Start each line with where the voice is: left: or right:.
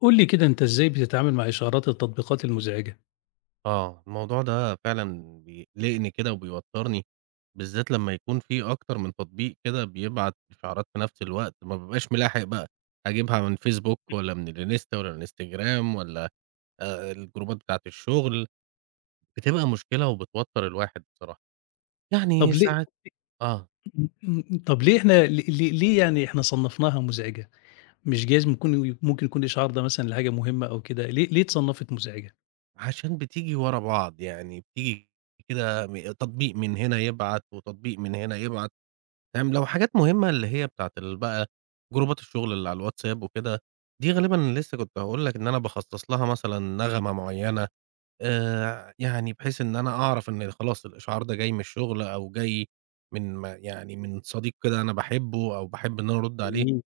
left: قُل لي كده أنت إزاي بتتعامل مع إشعارات التطبيقات المُزعجة؟
right: آه، الموضوع ده فعلًا بيقلقني كده وبيوتّرني بالذّات لمّا يكون في أكتر من تطبيق كده بيبعت إشعارات في نَفْس الوقت ما بابقاش ملاحق بقى، هاجيبها من فيسبوك والّا من الإنستا والّا من الإنستجرام والّا آآ آآ الجروبات بتاعة الشُغل بتبقى مشكلة وبتوتّر الواحد بصراحة.
left: طََب
right: يعني
left: ليه
right: ساعات آه.
left: إمم، إمم، إمم، طَب ليه إحنا لي لي ليه يعني إحنا صنّفناها مُزعجة، مش جايز بيكون ممكن يكون الإشعار ده مثلًا لحاجة مُهمّة أو كده ليه ليه اتصنّفت مُزعجة؟
right: عشان بتيجي ورا بعض يعني بتيجي كده م تطبيق من هنا يبعت وتطبيق من هنا يبعت. فاهم، لو حاجات مُهمّة اللي هي بتاعة ال بقى جروبات الشُغل على الواتساب وكده، دي غالبًا لسه كنت هاقول لك إن أنا باخصّص لها مثلًا نغمة معيّنة آآ ع يعني بحيث إن أنا أعرف إن خلاص الإشعار ده جاي من الشُغل أو جاي من ما يعني من صديق كده أنا باحبّه أو باحب إن أنا أرُد عليه،
left: جميل.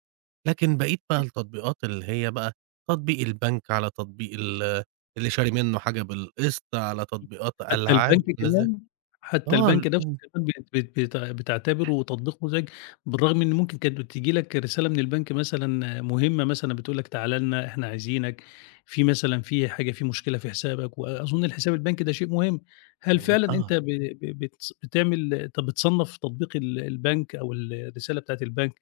right: لكن بقية بقى التطبيقات اللي هي بقى تطبيق البنك على تطبيق ال اللي شاري منّه حاجة بالقسط على تطبيقات
left: حتى البنك
right: ألعاب. [unintelligible]
left: كمان، حتى
right: آه، ال
left: البنك ده
right: إمم.
left: [unintelligible] بيتع بتعتبره تطبيق مُزعج بالرغم إن ممكن كانت بتيجي لك رسالة من البنك مثلًا مُهمّة مثلًا بتقول لك تعالَ لنا، إحنا عايزينك، في مثلًا في حاجة في مشكلة في حسابك وأظُن الحسابات البنكي ده شيء مهم، هل
right: والل
left: فعلًا أنت
right: آه.
left: ب ب ب بتس بتعمل أنت بتصنّف تطبيق ال البنك أو ال الرسالة بتاعة البنك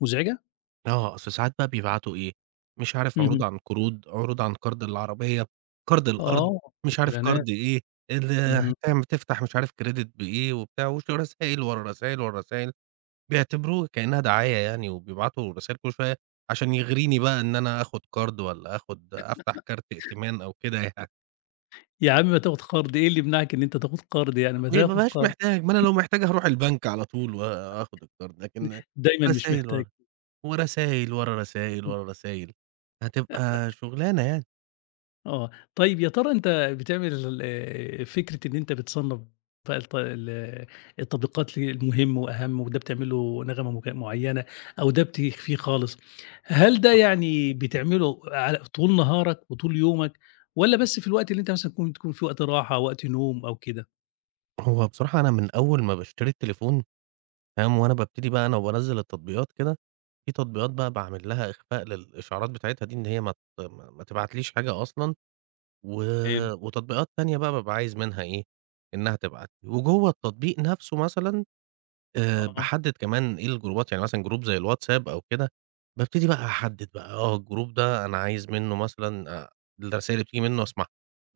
left: مُزعجة؟
right: آه، أصل ساعات بقى بيبعتوا إيه، مش عارف عروض
left: اهم.
right: عن قروض، عروض عن قَرْض للعربية، قَرْض الأرض،
left: آه
right: مش عارف
left: الإعلانات.
right: قَرْض إيه، ال [unintelligible]
left: اهم.
right: أمّا تفتح مش عارف كريدت بإيه وبتاع وش رسايل، ورا رسايل، ورا رسايل. بيعتبروه كإنّها دعاية يعني وبيبعتوا رسايل كل شوية عشان يغريني بقى إن أنا آخُد قَرْض والّا آخُد أفتح كارت ائتمان أو كده يعني.
left: يا عم ما تاخد قَرْض، إيه اللي يمنعك إن أنت تاخد قَرْض؟ يعني ما
right: ما ما
left: تاخد
right: بابقاش
left: قَرْض
right: محتاج، ما أنا لو محتاج هاروح البنك على طول وآخد القَرْض، لكن
left: دايمًا مش
right: رسايل
left: محتاج.
right: ور ورسايل، ورا راسايل، ورا راسايل، هتبقى شُغلانة يعني.
left: آه. طيب يا ترى أنت بتعمل آآ فكرة إن أنت بتصنّف بقى الت ال التطبيقات المهم وأهَم وده بتعمل له نغمة مك معيّنة أو ده بتخفيه خالص، هل ده يعني بتعمله على طول نهارك وطول يومك والّا بس في الوقت اللي أنت مثلًا تكون تكون في وقت راحة وقت نوم أو كده؟
right: هو بصراحة أنا من أول ما باشتري التليفون فاهم، وأنا بابتدي بقى أنا وبانزّل التطبيقات كده، في تطبيقات بقى باعمل لها إخفاء للإشعارات بتاعتها دي إن هي ما ت ما ما تبعتليش حاجة أصلًا و
left: حلو.
right: وتطبيقات تانية بقى بابقى عايز منها إيه، إنّها تبعت لي، وجوّه التطبيق نَفْسه مثلًا، آآ
left: آه.
right: باحدِّد كمان إيه، الجروبات، يعني مثلًا جروب زي الواتساب أو كده، بابتدي بقى أحدِّد بقى، آه الجروب ده أنا عايز منّه مثلًا آآ الرسايل بتيجي منّه أسمعها،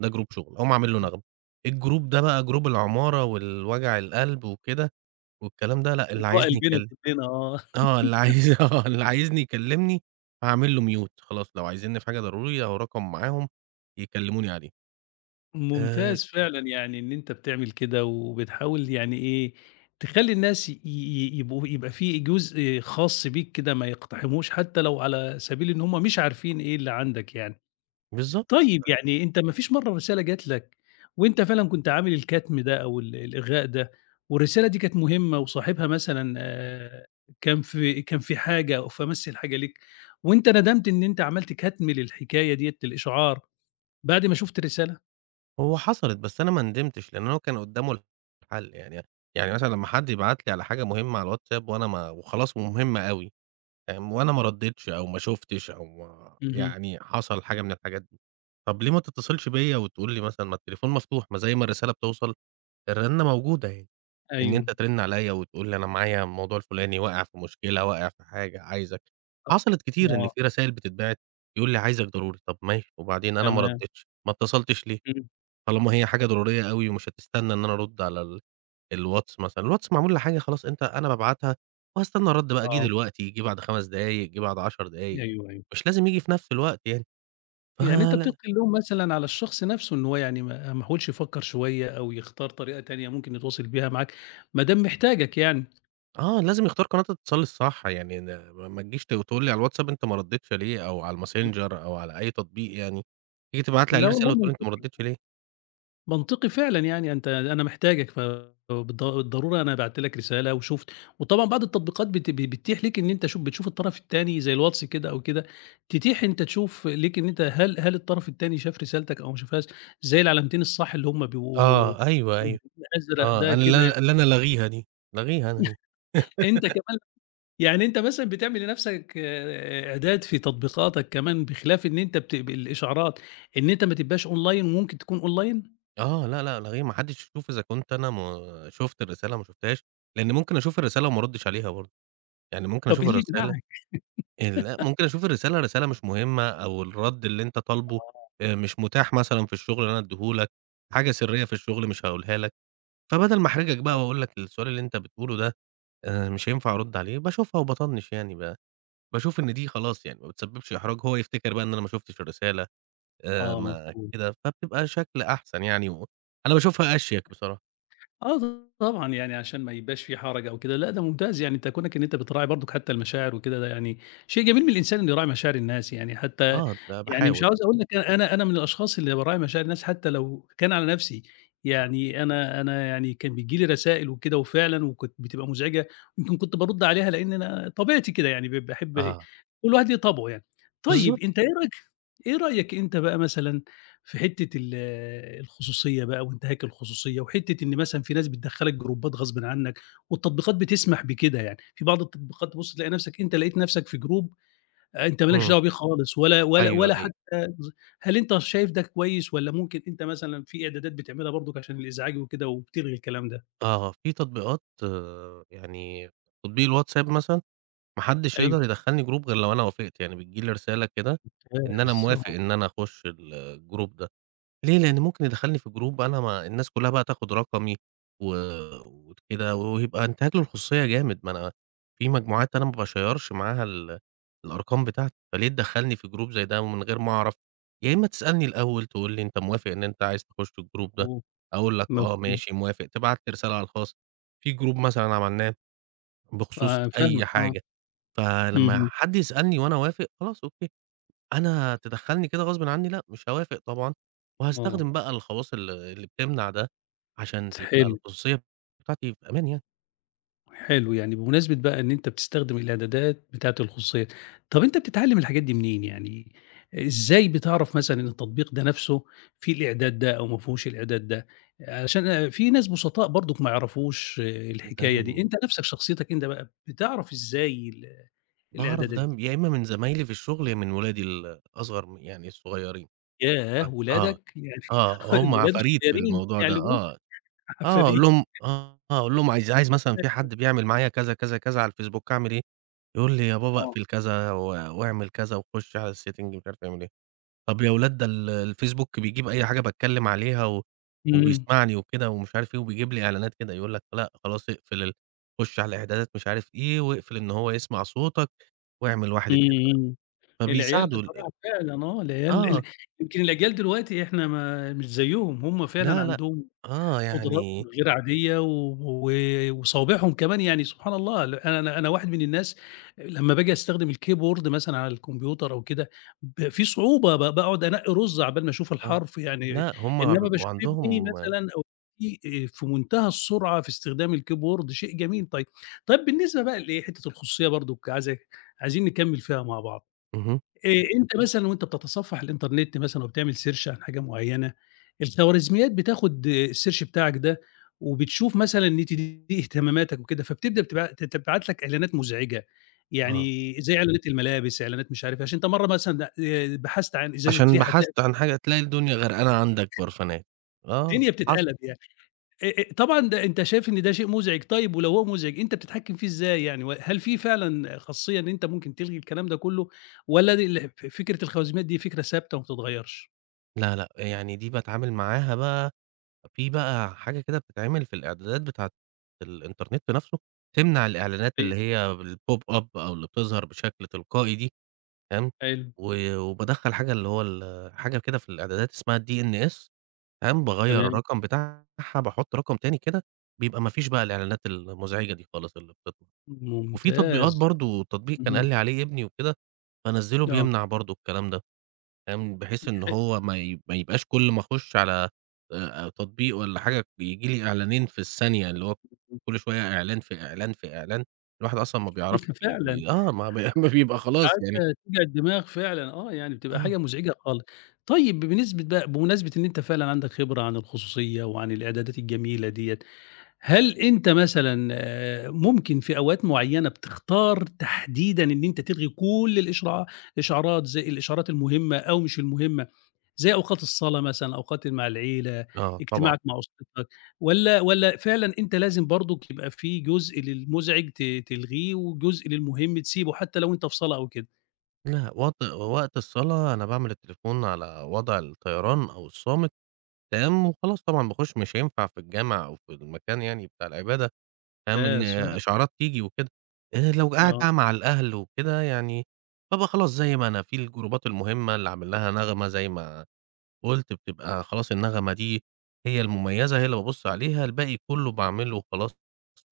right: ده جروب شُغل، أقوم عامل له
left: إمم.
right: نغمة. الجروب ده بقى جروب العمارة والوجع القلب وكده والكلام ده ،لأ، اللي عايزني يكل
left: [unintelligible] آه
right: آه، اللي عايز آه، اللي عايزني يكلِّمني، أعمل له mute خلاص لو عايزينّي في حاجة ضرورية أهو رقمي معاهم يكلِّموني عليه. آآ
left: ممتاز فعلًا، يعني إن أنت بتعمل كده وبتحاول يعني إيه، تخلّي الناس ي ي يبقوا يبقى في جزء خاص بيك كده ما يقتحموش حتى لو على سبيل إن هم مش عارفين إيه اللي عندك يعني
right: بالضبط.
left: طيب يعني أنت ما فيش مرّة رسالة جات لك وأنت فعلًا كنت عامل الكتم ده أو ال الإلغاء ده والرسالة دي كانت مهمة وصاحبها مثلًا آآ كان في كان في حاجة أو في أمَس الحاجة ليك وأنت ندمت إن أنت عملت كتم للحكاية ديّة للإشعار بعد ما شُفت الرسالة؟
right: هو حصلِت، بس أنا ما ندمتش لأن هو كان قدامه الحل، يعني يعني مثلًا لما حد يبعت لي على حاجة مهمة على الواتساب، وأنا ما وخلاص مهمة أوي. فاهم؟ وأنا ما
left: آه.
right: رديتش أو ما شُفتش، أو
left: اهم.
right: يعني حصل حاجة من الحاجات دي طب ليه ما تتصلش بيا وتقول لي مثلًا؟ ما التليفون مفتوح، ما زي ما الرسالة بتوصل، الرنة موجودة أهي. إن
left: أيوه.
right: أنت ترن عليّا وتقول لي: "أنا معايا الموضوع الفلاني، واقع في مشكلة، واقع في حاجة، عايزك"
left: أ
right: حصلت كتير إن
left: آه.
right: في رسايل بتتبعت يقول لي: "عايزك ضروري." طب ماشي، وبعدين أنا ما
left: تمام.
right: رديتش، ما اتصلتش ليه؟
left: إمم.
right: طالما هي حاجة ضرورية أوي مش هتستنى إن أنا أرد على ال الواتس مثلًا، الواتس معمول لحاجة خلاص، أنت أنا بابعتها وهاستنى الرد بقى، جاي
left: آه.
right: دلوقتي، جه بعد 5 دقايق، جه بعد 10 دقايق،
left: أيوه أيوه.
right: مش لازم ييجي في نفس الوقت يعني.
left: يعني أنت
right: فلأ
left: بتلقي اللوم مثلًا على الشخص نفسه إن هو يعني ما ما حاولش يفكر شوية أو يختار طريقة تانية ممكن يتواصل بيها معاك ما دام محتاجك يعني.
right: آه لازم يختار قناة الاتصال الصح يعني ما ما تجيش وتقول لي على الواتساب أنت ما رديتش لي أو على
left: امم.
right: الماسنجر أو على أي تطبيق يعني، تيجي تبعت لي عليه
left: لا والله
right: رسالة وتقول أنت ما
left: منطقي، آه.
right: ردّيتش ليه؟
left: منطقي فعلًا يعني أنت أنا محتاجك ف بالض الضرورة أنا بعت لك رسالة وشُفت وطبعًا بعض التطبيقات بت بت بتتيح ليك إن أنت شوف بتشوف الطرف التاني زي الواتس كده أو كده تتيح أنت تشوف ليك إن أنت هل هل الطرف التاني شاف رسالتك أو ما شافهاش زي العلامتين الصح اللي هم بيبقوا
right: آه أيوه أيوه.
left: [unintelligible] أزرق
right: آه
left: ده
right: أنا اللي
left: كده
right: أنا اللي أنا لاغيها دي، لاغيها أنا دي.
left: أنت كمان يعني أنت مثلًا بتعمل لنفسك إعداد في تطبيقاتك كمان، بخلاف إن أنت بت بالإشعارات إن أنت ما تبقاش أونلاين وممكن تكون online?
right: آه، لا، لا، لا، إيه! ما حدش يشوف إذا كنت أنا ما شُفت الرسالة ما شُفتهاش، لأن ممكن أشوف الرسالة وما أردش عليها برضه. يعني ممكن
left: طب إيه
right: أشوف
left: اللي
right: الرسالة؟
left: يمنعك؟
right: ال لأ، ممكن أشوف الرسالة، الرسالة مش مهمة أو الرد اللي أنت طالبه
left: آه.
right: آآ مش متاح مثلًا في الشغل إن أنا أديه لك. حاجة سرية في الشغل مش هاقولها لك. فبدل ما أحرجك
left: آه.
right: بقى وأقول لك السؤال اللي أنت بتقوله ده، آآ مش هينفع أرد عليه باشوفها وباطنِّش يعني، ب باشوف إن دي خلاص يعني ما بتسببش إحراج هو يفتكر بقى إن أنا ما شُفتش الرسالة. آآ
left: آه،
right: ما
left: مفهوم.
right: كده فبتبقى شكل أحسن يعني و أنا باشوفها أشيك بصراحة.
left: آه طبعًا يعني عشان ما يبقاش في حرج أو كده لأ ده ممتاز يعني أنت كُونك إن أنت بتراعي برضه حتى المشاعر وكده ده يعني شيء جميل من الإنسان إن يراعي مشاعر الناس يعني حتى
right: آه ب
left: يعني مش
right: باحاول.
left: عاوز أقول لك أنا أنا من الأشخاص اللي باراعي مشاعر الناس حتى لو كان على نفسي
right: آه.
left: يعني أنا أنا يعني كان بييجي لي رسائل وكده وفعلًا وكانت بتبقى مزعجة يمكن كنت بارُد عليها لأن أنا طبيعتي كده يعني ب باحب
right: آه.
left: وكل واحد ليه طبعه يعني.
right: بالضبط.
left: طيب أنت إيه رأيك إيه رأيك أنت بقى مثلًا في حتة ال الخصوصية بقى وانتهاك الخصوصية وحِتة إن مثلًا في ناس بتدخّلك جروبات غصبٍ عنك والتطبيقات بتسمح بكده يعني في بعض التطبيقات تبص تلاقي نفسك أنت لقيت نفسك في group أنت ما لكش
right: إمم.
left: دعوة بيه خالص ولا ولا
right: أيوه
left: ولا
right: أيوه.
left: حتى ز هل أنت شايف ده كويس والّا ممكن أنت مثلًا في إعدادات بتعملها برضك عشان الإزعاج وكده وبتلغي الكلام ده؟
right: آه، آه، في تطبيقات يعني تطبيق الWhatsapp مثلًا. ما حدش
left: أيوه.
right: يقدر يدخّلني group غير لو أنا وافقت يعني بتيجي لي رسالة كده إن أنا
left: ممتاز
right: موافق
left: آه.
right: إن أنا أخش الgroup ده. ليه؟ لأن ممكن يدخلني في جروب أنا ما الناس كلها بقى تاخد رقمي. و وكده و وهيبقى أانتهاك للخصوصية جامد ما أنا في مجموعات أنا ما باشَيَّرش معاها ال الأرقام بتاعتي، فليه تدخّلني في جروب زي ده من غير ما أعرف؟ يا إما تسألني الأول تقول لي أنت موافق إن أنت عايز تخش الgroup ده؟
left: فهوم
right: هاقول لك آه
left: مفهوم.
right: ماشي موافق تبعت لي رسالة على الخاص. في group مثلًا عملناه. بخصوص
left: آه فاهمك
right: أي
left: آه.
right: حاجة. فلما
left: اهم.
right: حد يسألني وأنا أوافق خلاص أوكي. أنا تدخّلني كده غصبٍ عني لأ، مش هاوافق طبعًا.
left: آه.
right: وهاستخدم بقى الخواص ال اللي بتمنع ده. عشان تبقى
left: تحِل.
right: الخصوصية بتاعتي في أمان يعني.
left: حلو، يعني بمناسبة بقى إن أنت بتستخدم الإعدادات بتاعة الخصوصية، طَب أنت بتتعلّم الحاجات دي منين يعني، إزاي بتعرف مثلًا إن التطبيق ده نَفْسه فيه الإعداد ده أو ما فيهوش الإعداد ده؟ عشان آآ في ناس بُسطاء برضُك ما يعرفوش
right: ده
left: الحكاية دي،
right: من
left: أنت نَفْسك شخصيتك أنت بقى بتعرف إزاي ال
right: باعرف
left: الإعدادات
right: ده
left: دي؟
right: م يا إمّا من زمايلي في الشُغل يا إمّا من ولادي ال أصغر م يعني الصغيّرين
left: ياه!
right: آه، آه
left: ولادك يعني [unintelligible]
right: آه، هم
left: الولاد
right: عفاريت في
left: الصغيّرين
right: الموضوع ده
left: بيعلموك؟!
right: آه آه، أقول
left: عفاريت.
right: لهم آه، آه، هاقول لهم "عايز عايز مثلًا في
left: [unintelligible]
right: حد بيعمل معايا كذا، كذا، كذا على الفيسبوك أعمل إيه؟" يقول لي "يا بابا
left: آه.
right: أقفل كذا و وأعمل كذا وخُش على الsetting، مش عارف أعمل إيه." طَب يا ولاد "ده ال الفيسبوك بيجيب أي حاجة باتكلّم عليها و
left: إمم.
right: وبيسمعني وكده ومش عارف إيه وبيجيب لي إعلانات كده." يقول لك، "لأ، خلاص أقفل ال خُش على الإعدادات مش عارف إيه، واقفل إن هو يسمع صوتك وأعمل واحد،
left: إمم،
right: اتنين، تلا"
left: إمم العيال
right: فبيساعدوا ال ال
left: بصراحة فعلًا آه، العيال
right: آه.
left: ال يمكن الأجيال دلوقتي إحنا ما مش زيّهم هم فعلًا
right: لا، لأ.
left: عندهم
right: آه،
left: قُدرات
right: يعني
left: غير عادية و و وصوابعهم كمان يعني سبحان الله ال أنا أنا واحد من الناس آآ لمّا بآجي أستخدم الكيبورد مثلًا على الكمبيوتر أو كده ب في صعوبة ب باقعُد أنقّي رُز عَبال ما أشوف
right: آه.
left: الحرف يعني،
right: لأ، هم
left: إنّما
right: بيبقوا
left: باشوف ابني
right: عندهم
left: مثلًا أو بنتي آآ في مُنتهى السرعة في استخدام الكيبورد شيء جميل طيب، طيب بالنسبة بقى لإيه، حتّة الخصوصية برضُك عايز عايزين نكمّل فيها مع بعض،
right: اهم.
left: آآ أنت مثلًا وأنت بتتصفّح الإنترنت مثلًا وبتعمل search عن حاجة معينة الخواريزميات بتاخُد الsearch بتاعك ده وبتشوف مثلًا [unintelligible] إيه اهتماماتك وكده فبتبدأ بتبع ت تبعت لك إعلانات مُزعجة،
right: آه.
left: يعني زي إعلانات الملابس إعلانات مش عارف إيه عشان أنت مرّة مثلًا د آآ بحثت عن إزازة
right: عشان
left: ريحة تلاقي
right: بحثت عن حاجة تلاقي الدنيا غرقانة عندك برفانات آه
left: الدنيا
right: حصل.
left: بتتقلب يعني، أ أ طبعًا ده أنت شايف إن ده شيء مُزعج طيب ولو هو مُزعج أنت بتحكم فيه إزاي يعني وهل في فعلًا خاصيّة إن أنت ممكن تلغي الكلام ده كلّه، والّا دي الح ف فكرة الخواريزميات دي فكرة ثابتة ما بتتغيّرش؟
right: لا، لأ يعني دي باتعامل معاها بقى في بقى حاجة كده بتتعمل في الإعدادات بتاعة الإنترنت نَفْسه تمنع الإعلانات
left: أي
right: اللي هي الpop up أو اللي بتظهر بشكل تلقائي دي، فاهم،
left: حلو.
right: و وبادخَّل حاجة اللي هو ال حاجة كده في الإعدادات اسمها DNS، فاهم، باغيّر
left: تمام.
right: الرقم بتاعها باحُط رقم تاني كده، بيبقى ما فيش بقى الإعلانات المزعجة دي خالص اللي بتطلع وفي تطبيقات
left: ممتاز.
right: برضه، تطبيق كان قال
left: اهم.
right: لي عليه ابني وكده، بانزّله
left: آه.
right: بيمنع برضه الكلام ده، فاهم، بحيث إن
left: [unintelligible]
right: هو ما ي ما يبقاش كل ما أخُش على آآ تطبيق والّا حاجة بييجي لي إعلانين في الثانية اللي هو كل شوية إعلان، في إعلان، في إعلان، الواحد أصلًا ما بيعرفش ي
left: فعلًا.
right: ي آه، ما بي ما بيبقى خلاص يعني.
left: حاجة توجع الدماغ فعلًا آه، يعني بتبقى
right: آه.
left: حاجة مزعجة خالص طيب ب بنسبة بقى بمناسبة إن أنت فعلًا عندك خبرة عن الخصوصية وعن الإعدادات الجميلة ديّة، هل أنت مثلًا آآ ممكن في أوقات معيّنة بتختار تحديدًا إن أنت تلغي كل الإشعارات إشعارات زي الإشعارات المهمة أو مش المهمة زي أوقات الصلاة مثلًا، أوقات اللي مع العيلة،
right: آه طبعًا.
left: اجتماعك مع أسرتك، والّا والّا فعلًا أنت لازم برضُك تبقى في جزء للمزعج ت تلغيه، وجزء للمهم تسيبه حتى لو أنت في صلاة أو كده؟
right: لأ، وت وقت الصلا، أنا باعمل التليفون على وضع الطيران أو الصامت، تمام وخلاص طبعًا باخش مش هينفع في الجامع أو في المكان يعني بتاع العبادة، فاهم، إن
left: [unintelligible]
right: إشعارات تيجي وكده آآ لو قاعد بقى
left: آه.
right: مع الأهل وكده يعني ببقى خلاص زي ما أنا في الجروبات المهمة اللي عامل لها نغمة- زي ما قُلت بتبقى خلاص النغمة دي هي المميزة، هي اللي بابُصّ عليها، الباقي كُلّه باعمل له وخلاص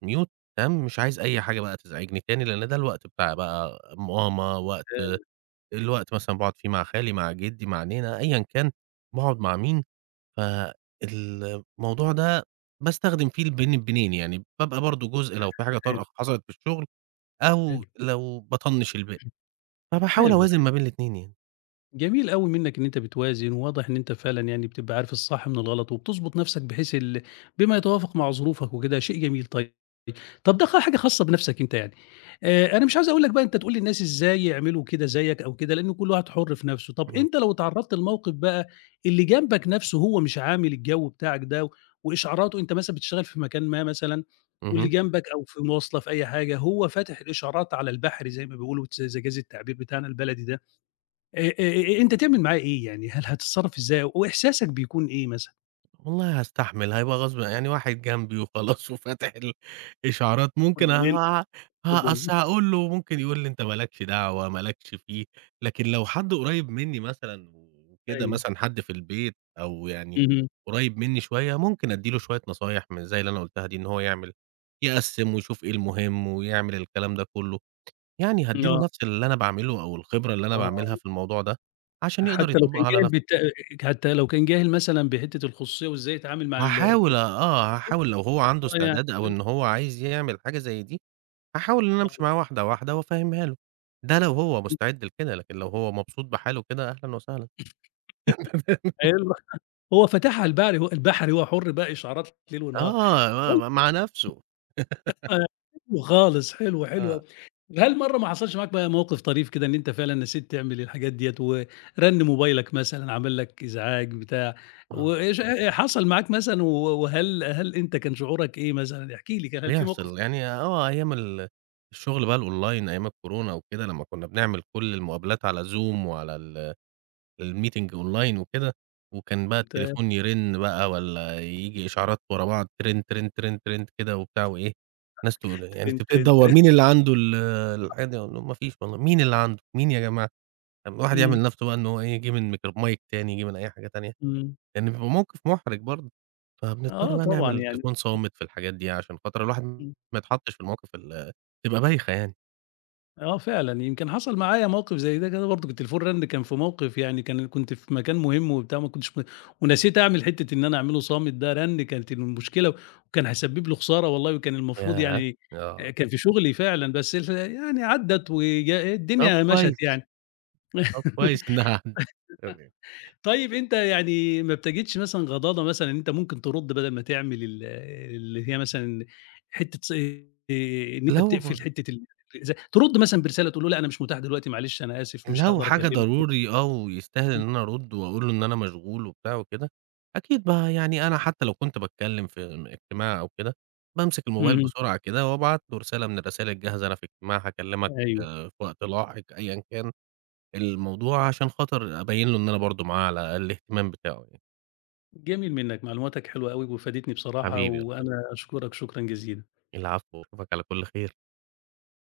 right: mute تمام، مش عايز أي حاجة بقى تزعجني تاني لأن ده الوقت بتاع بقى ماما، وقت
left: [unintelligible]
right: الوقت مثلًا باقعد فيه مع خالي مع جِدّي، مع نينا أيًا كان باقعد مع مين، فالموضوع ده باستخدم فيه البين بينين، يعني بابقى برضه جزء لو في حاجة
left: حلو.
right: طارئة حصلت في الشُغل أو
left: حلو.
right: لو باطَنّش الباقي،
left: إمم
right: فباحاول
left: حلو، ح
right: أوازن ما بين الاتنين يعني.
left: جميل أوي منّك إن أنت بتوازن، وواضح إن أنت فعلًا يعني بتبقى عارف الصح من الغلط وبتضبُط نَفْسك بحيث ال بما يتوافق مع ظروفك وكده، شيء جميل طيب طَب ده خ حاجة خاصة بنَفْسك أنت يعني آآ أنا مش عايز أقول لك بقى أنت تقول للناس إزاي يعملوا كده زيّك أو كده، لأن كل واحد حُر في نَفْسه. طَب
right: اهم.
left: أنت لو اتعرّضت لموقف بقى اللي جنبك نَفْسه هو مش عامل الجَو بتاعك ده وإشعاراته، أنت مثلًا بتشتغل في مكان ما مثلًا، واللي
right: اهم.
left: جنبك أو في مواصلة، في أي حاجة، هو فاتح الإشعارات على البحري زي ما بيقولوا تس إذا جَازَ التعبير بتاعنا البلدي ده. آآ آآ أ أنت تعمل معاه إيه، يعني هل هتتصرّف إزاي، وإحساسك بيكون إيه مثلًا؟
right: والله هأستحمل هيبقى غصب يعني واحد جنبي وخلاص وفاتح الإشعارات، ممكن ه
left: [unintelligible]
right: أصل
left: [unintelligible]
right: هأقول له، ممكن يقول لي: "أنت ما لكش دعوة، ما لكش فيه"، لكن لو حد قريّب مني مثلًا وكده
left: أيوه.
right: مثلًا حد في البيت أو يعني
left: اهم.
right: قريّب مني شوية، ممكن أدي له شوية نصايح من زي اللي أنا قُلتها دي إن هو يعمل يقسّم ويشوف إيه المهم ويعمل الكلام ده كلّه يعني،
left: ن
right: هأدي له
left: آه.
right: نفس اللي أنا باعمله أو الخبرة اللي
left: آه.
right: أنا
left: آه.
right: باعملها في الموضوع ده، عشان يقدر
left: حتى لو كان
right: يطبقها على
left: جاهل
right: نفسه.
left: بت حتى لو كان جاهل مثلًا بحتة الخصوصية وإزاي يتعامل مع ال
right: هاحاول أ
left: التطبيق؟
right: آه،
left: [unintelligible]
right: هاحاول لو هو عنده
left: آه يعني
right: استعداد أو
left: فهمتك.
right: إن هو عايز يعمل حاجة زي دي. هاحاول إن أنا أمشي
left: آه.
right: مع واحدة واحدة وأفهمها له. ده لو هو مستعد لكده، لكن لو هو مبسوط بحاله كده أهلا وسهلا. فاهم.
left: حلوة هو فاتحها على البقري البحري هو حر بقى إشعارات ليل ونهار،
right: آه،
left: طي
right: م مع نفسه.
left: حلو خالص حلو حلو أوي.
right: آه.
left: هل مرّة ما حصلش معاك بقى موقف طريف كده إن أنت فعلًا نسيت تعمل الحاجات ديّة ورن موبايلك مثلًا، عمل لك إزعاج بتاع، و
right: آه.
left: اشح حصل معاك مثلًا و وهل هل أنت كان شعورك إيه مثلًا؟ احكِ لي كده، هل في موقف
right: بيحصل يعني آه أيام ال الشغل بقى الonline أيام الكورونا وكده، لمّا كنا بنعمل كل المقابلات على Zoom وعلى ال الmeeting online وكده. وكان بقى
left: تمام.
right: التليفون يرن بقى والّا ييجي إشعارات ورا بعض، ترن، ترن، ترن كده وبتاع وإيه؟ ناس تقو يعني
left: ترن،
right: تبتدي
left: ترن،
right: تدوّر
left: ترن.
right: مين اللي عنده ال الحاجة مفيش والله، مين اللي عنده مين يا جماعة؟ طب الواحد يعمل
left: إمم.
right: نفسه بقى إن هو إيه يجيب الميكروف mic تاني، ييجي من أي حاجة تانية؟
left: إمم.
right: يعني بيبقى موقف مُحرج برضو. فبنضطر
left: آه
right: بقى نعمل
left: طبعًا يعني
right: التليفون صامت في الحاجات دي عشان خاطر الواحد
left: امم.
right: ما يتحطش في المواقف ال بتبقى بايخة يعني.
left: آه فعلًا يمكن حصل معايا موقف زي ده كده برضك، التليفون رنّ كان في موقف يعني كان كنت في مكان مهم وبتاع، ما كنتش م ونسيت أعمل حتة إن أنا أعمله صامت ده رنّ كانت المشكلة وكان هيسبب لي خسارة والله، كان المفروض
right: ياه!
left: يعني
right: آه.
left: كان في شغلي فعلًا بس ال يعني عدّت وج
right: طَب
left: الدنيا مشَت
right: كويس
left: يعني.
right: طب كويس إنها تمام.
left: طيب أنت يعني ما بتجدش مثلًا غضاضة مثلًا إن أنت ممكن ترد بدل ما تعمل ال اللي هي مثلًا حتة ص آآ، إن أنت
right: لو
left: بتِقفل حتة الأزع ترد مثلًا برسالة تقول له: "لأ أنا مش متاح دلوقتي، معلش أنا آسف مش
right: لو
left: هاقدر
right: حاجة
left: أكلمك."
right: ضروري آه ويستاهل إن
left: امم.
right: أنا أرد وأقول له إن أنا مشغول وبتاع وكده. أكيد بقى يعني أنا حتى لو كنت باتكلم في ام اجتماع أو كده بامسك الموبايل
left: اهم.
right: بسرعة كده وأبعت له رسالة من الرسايل الجاهزة أنا في إجتماع هاكلمك
left: أيوه.
right: في وقت لاحق أيًا كان. الموضوع عشان خاطر أبين له إن أنا برضه معاه على الأقل الاهتمام بتاعه يعني.
left: جميل منك معلوماتك حلوة أوي وفادتني بصراحة
right: حبيبي. [unintelligible]
left: وأنا أشكرك شكرًا جزيلًا.
right: العفو، وأشوفك على كل خير.